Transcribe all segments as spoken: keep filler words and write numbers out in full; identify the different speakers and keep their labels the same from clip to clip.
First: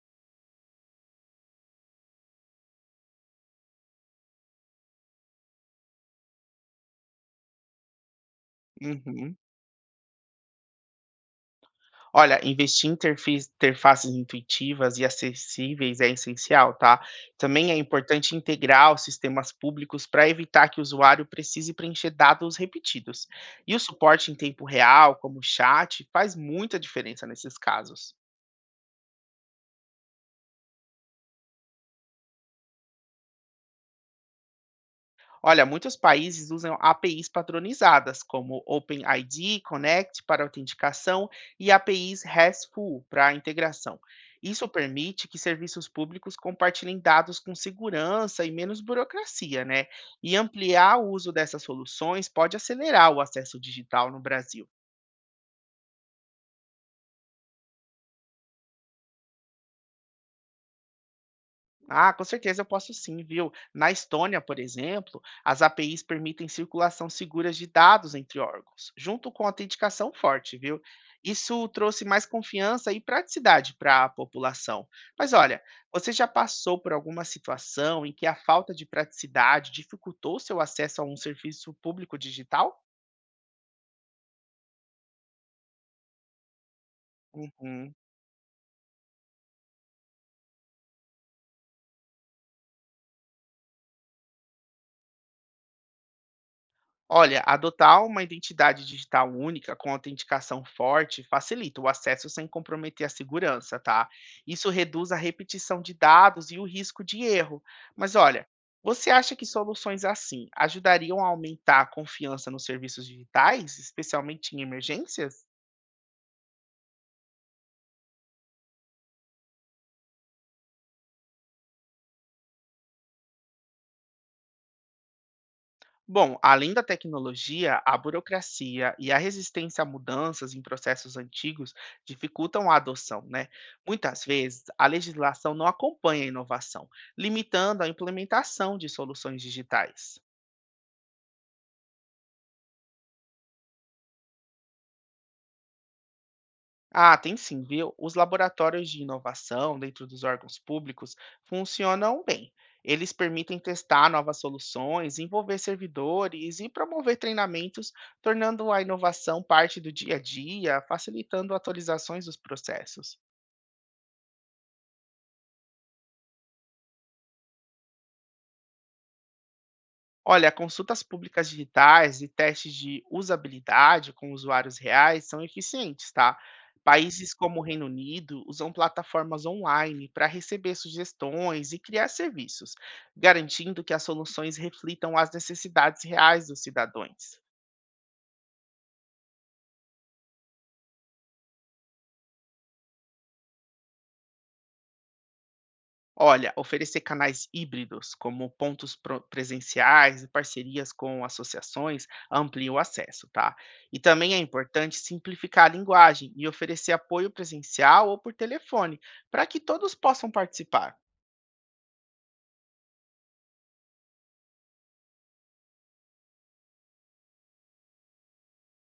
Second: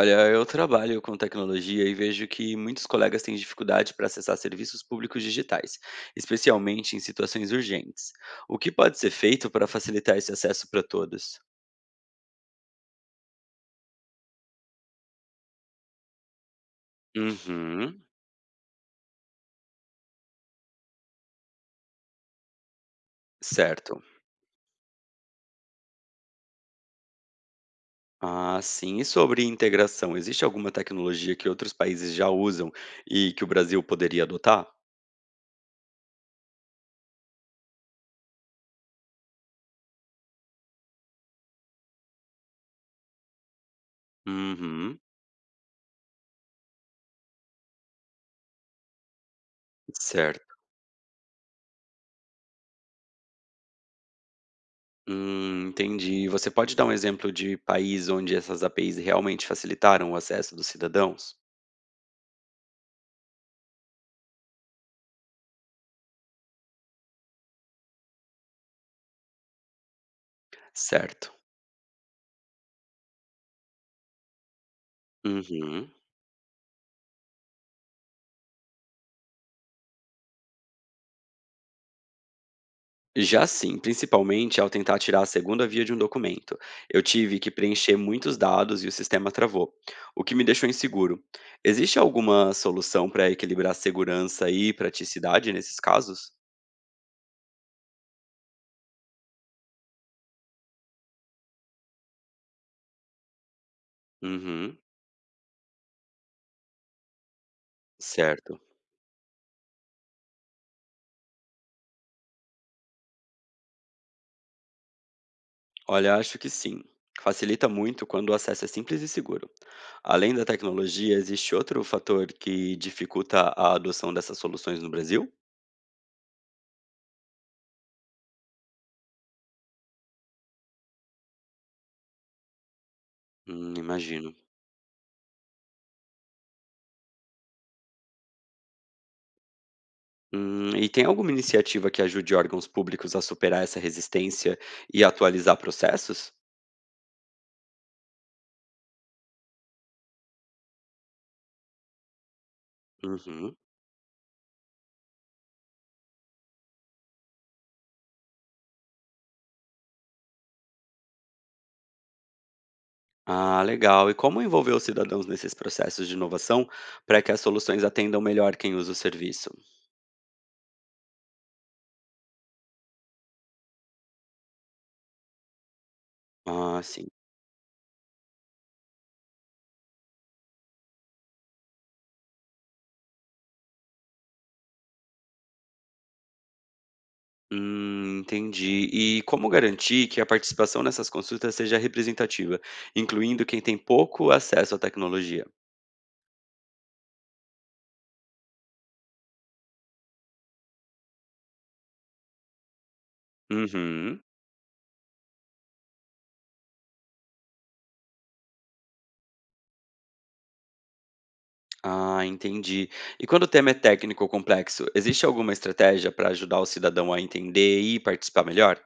Speaker 1: Olha, eu trabalho com tecnologia e vejo que muitos colegas têm dificuldade para acessar serviços públicos digitais, especialmente em situações urgentes. O que pode ser
Speaker 2: Uhum.
Speaker 1: feito para facilitar esse acesso para todos?
Speaker 2: Olha, investir em interfis interfaces intuitivas e acessíveis é essencial, tá? Também é
Speaker 1: Uhum,
Speaker 2: importante integrar os sistemas públicos para evitar que o usuário precise preencher dados repetidos. E o
Speaker 1: certo.
Speaker 2: suporte em tempo real, como o chat, faz muita diferença nesses casos.
Speaker 1: Ah, sim. E sobre integração, existe alguma tecnologia que outros países já usam e que o Brasil poderia adotar?
Speaker 2: Olha, muitos países usam A P Is patronizadas, como OpenID, Connect para autenticação e A P Is RESTful para integração. Isso
Speaker 1: Uhum,
Speaker 2: permite que serviços públicos compartilhem dados com segurança e menos burocracia, né? E
Speaker 1: certo.
Speaker 2: ampliar o uso dessas soluções pode acelerar o acesso digital no Brasil.
Speaker 1: Hum, entendi. Você pode dar um exemplo de país onde essas A P Is realmente facilitaram o acesso dos cidadãos?
Speaker 2: Ah, com certeza eu posso sim, viu? Na Estônia, por exemplo, as A P Is permitem circulação segura de dados entre órgãos, junto com autenticação forte, viu?
Speaker 1: Certo.
Speaker 2: Isso trouxe mais confiança e praticidade para a população. Mas olha,
Speaker 1: Uhum.
Speaker 2: você já passou por alguma situação em que a falta de praticidade dificultou seu acesso a um serviço público digital?
Speaker 1: Já sim, principalmente ao tentar tirar a segunda via de um documento. Eu tive que
Speaker 2: Uhum.
Speaker 1: preencher muitos dados e o sistema travou, o que me deixou inseguro. Existe alguma solução para equilibrar segurança e praticidade nesses casos?
Speaker 2: Olha, adotar uma identidade digital única com autenticação forte facilita o acesso sem comprometer a segurança, tá? Isso
Speaker 1: Uhum,
Speaker 2: reduz a repetição de dados e o risco de erro. Mas olha,
Speaker 1: certo.
Speaker 2: você acha que soluções assim ajudariam a aumentar a confiança nos serviços digitais, especialmente em emergências?
Speaker 1: Olha, acho que sim. Facilita muito quando o acesso é simples e seguro. Além da tecnologia, existe outro fator que dificulta a adoção dessas soluções no Brasil?
Speaker 2: Bom, além da tecnologia, a burocracia e a resistência a mudanças em processos antigos dificultam a adoção, né?
Speaker 1: Hum,
Speaker 2: Muitas
Speaker 1: imagino.
Speaker 2: vezes, a legislação não acompanha a inovação, limitando a implementação de soluções digitais.
Speaker 1: Hum, e tem alguma iniciativa que ajude órgãos públicos a superar essa resistência e atualizar processos?
Speaker 2: Ah, tem sim, viu? Os laboratórios de inovação dentro dos órgãos públicos funcionam bem. Eles
Speaker 1: Uhum.
Speaker 2: permitem testar novas soluções, envolver servidores e promover treinamentos, tornando a inovação parte do dia a dia, facilitando atualizações dos processos.
Speaker 1: Ah, legal. E como envolver os cidadãos nesses processos de inovação para que as soluções atendam melhor quem usa o serviço?
Speaker 2: Olha, consultas públicas digitais e testes de usabilidade com usuários reais são eficientes, tá?
Speaker 1: Ah, sim.
Speaker 2: Países como o Reino Unido usam plataformas online para receber sugestões e criar serviços, garantindo que as soluções reflitam as necessidades reais dos cidadãos.
Speaker 1: Hum, entendi. E como garantir que a participação nessas consultas seja representativa, incluindo quem tem pouco acesso à tecnologia?
Speaker 2: Olha, oferecer canais híbridos, como pontos pro- presenciais e parcerias com associações, amplia o acesso, tá? E
Speaker 1: Uhum.
Speaker 2: também é importante simplificar a linguagem e oferecer apoio presencial ou por telefone, para que todos possam participar.
Speaker 1: Ah, entendi. E quando o tema é técnico ou complexo, existe alguma estratégia para ajudar o cidadão a entender e participar melhor?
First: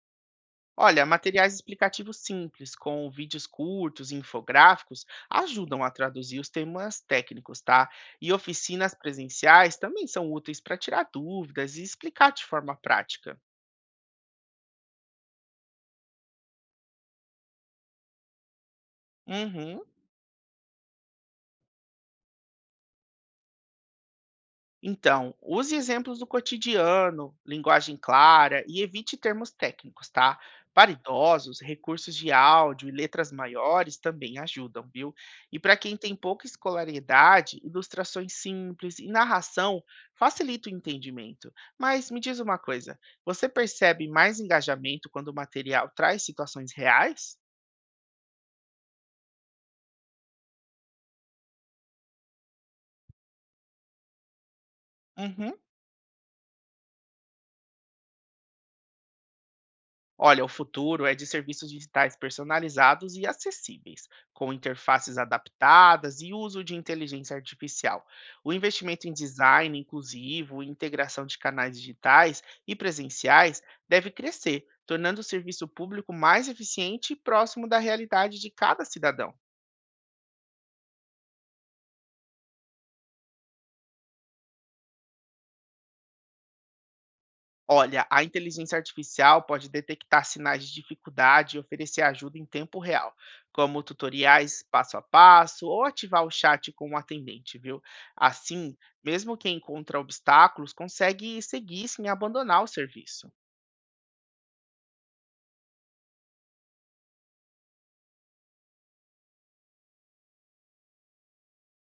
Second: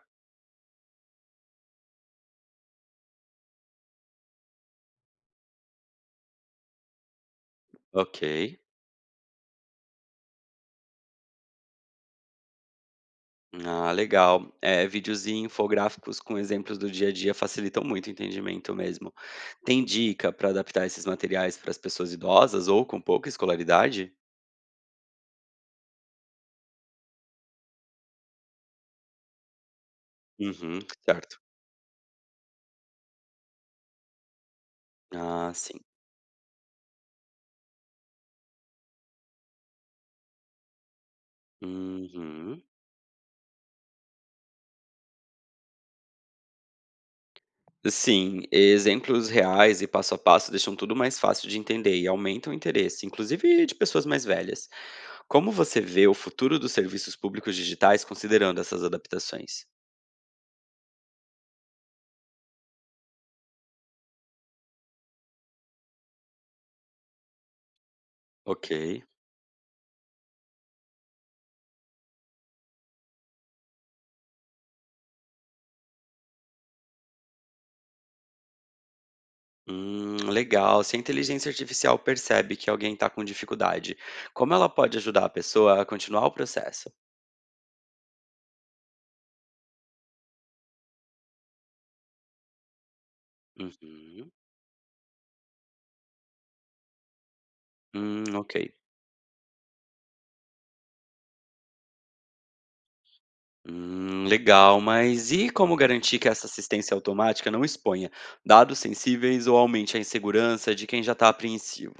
Speaker 2: Olha, materiais explicativos simples, com vídeos curtos e infográficos, ajudam a traduzir os temas técnicos, tá?
Speaker 1: Ok.
Speaker 2: E oficinas presenciais também são úteis para tirar dúvidas e explicar de forma prática.
Speaker 1: Ah, legal. É, vídeos e infográficos com exemplos do dia a dia facilitam muito o entendimento mesmo.
Speaker 2: Uhum.
Speaker 1: Tem dica para adaptar esses materiais para as pessoas idosas ou com pouca escolaridade?
Speaker 2: Então, use exemplos do cotidiano, linguagem clara e evite termos técnicos, tá?
Speaker 1: Uhum,
Speaker 2: Para
Speaker 1: certo.
Speaker 2: idosos, recursos de áudio e letras maiores também ajudam, viu?
Speaker 1: Ah,
Speaker 2: E para
Speaker 1: sim.
Speaker 2: quem tem pouca escolaridade, ilustrações simples e narração facilita o entendimento. Mas me diz uma
Speaker 1: Uhum.
Speaker 2: coisa, você percebe mais engajamento quando o material traz situações reais?
Speaker 1: Sim, exemplos reais e passo a passo deixam tudo mais fácil de entender e aumentam o interesse, inclusive de pessoas mais velhas. Como
Speaker 2: Uhum.
Speaker 1: você vê o futuro dos serviços públicos digitais considerando essas adaptações?
Speaker 2: Olha, o futuro é de serviços digitais personalizados e acessíveis, com interfaces adaptadas e uso de inteligência artificial. O
Speaker 1: Ok.
Speaker 2: investimento em design inclusivo e integração de canais digitais e presenciais deve crescer, tornando o serviço público mais eficiente e próximo da realidade de cada cidadão.
Speaker 1: Hum, legal. Se a inteligência artificial percebe que alguém está com dificuldade, como ela pode ajudar a pessoa a continuar o processo?
Speaker 2: Olha, a inteligência artificial pode detectar sinais de dificuldade e oferecer ajuda em tempo real, como
Speaker 1: Uhum.
Speaker 2: tutoriais passo a passo ou ativar o chat com o atendente, viu?
Speaker 1: Hum, ok.
Speaker 2: Assim, mesmo quem encontra obstáculos consegue seguir sem abandonar o serviço.
Speaker 1: Hum, legal, mas e como garantir que essa assistência automática não exponha dados sensíveis ou aumente a insegurança de quem já está apreensivo?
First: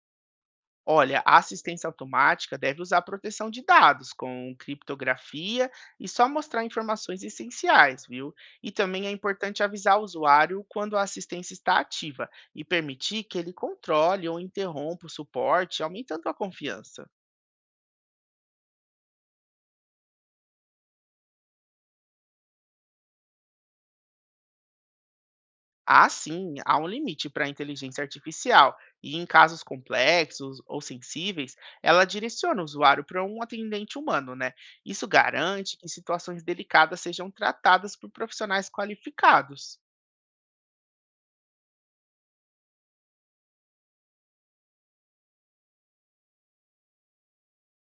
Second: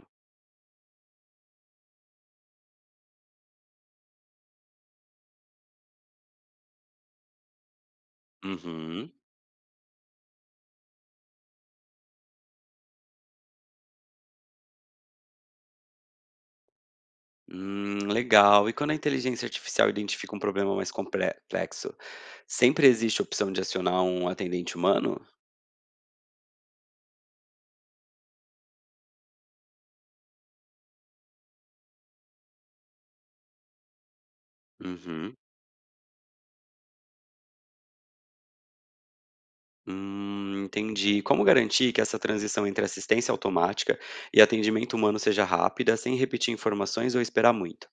Speaker 2: Olha, a assistência automática deve usar proteção de dados com criptografia e só mostrar informações essenciais, viu? E também é
Speaker 1: Uhum.
Speaker 2: importante avisar o usuário quando a assistência está ativa e permitir que ele controle ou interrompa o suporte, aumentando a confiança.
Speaker 1: Hum, legal. E quando a inteligência artificial identifica um problema mais complexo, sempre existe a opção de acionar um atendente humano?
Speaker 2: Ah, sim, há um limite para a inteligência artificial, e em casos complexos ou sensíveis, ela direciona o usuário para um atendente humano, né? Isso
Speaker 1: Uhum.
Speaker 2: garante que situações delicadas sejam tratadas por profissionais qualificados.
Speaker 1: Hum, entendi. Como garantir que essa transição entre assistência automática e atendimento humano seja rápida, sem repetir informações ou esperar muito?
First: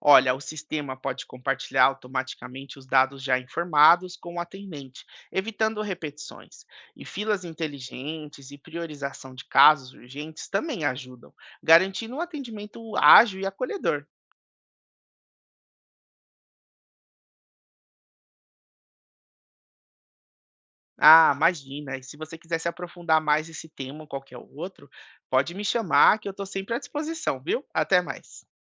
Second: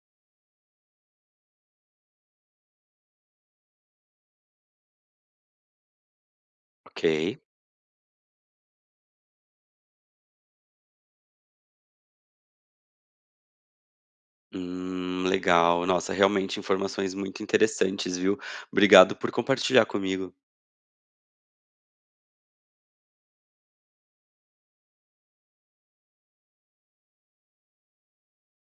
Speaker 2: Olha, o sistema pode compartilhar automaticamente os dados já informados com o atendente, evitando repetições. E
Speaker 1: Ok.
Speaker 2: filas inteligentes e priorização de casos urgentes também ajudam, garantindo um atendimento ágil e acolhedor.
Speaker 1: Hum, legal. Nossa, realmente informações muito interessantes, viu? Obrigado por compartilhar comigo.
Speaker 2: Ah, imagina. E se você quiser se aprofundar mais nesse tema ou qualquer outro, pode me chamar que eu estou sempre à disposição, viu? Até mais.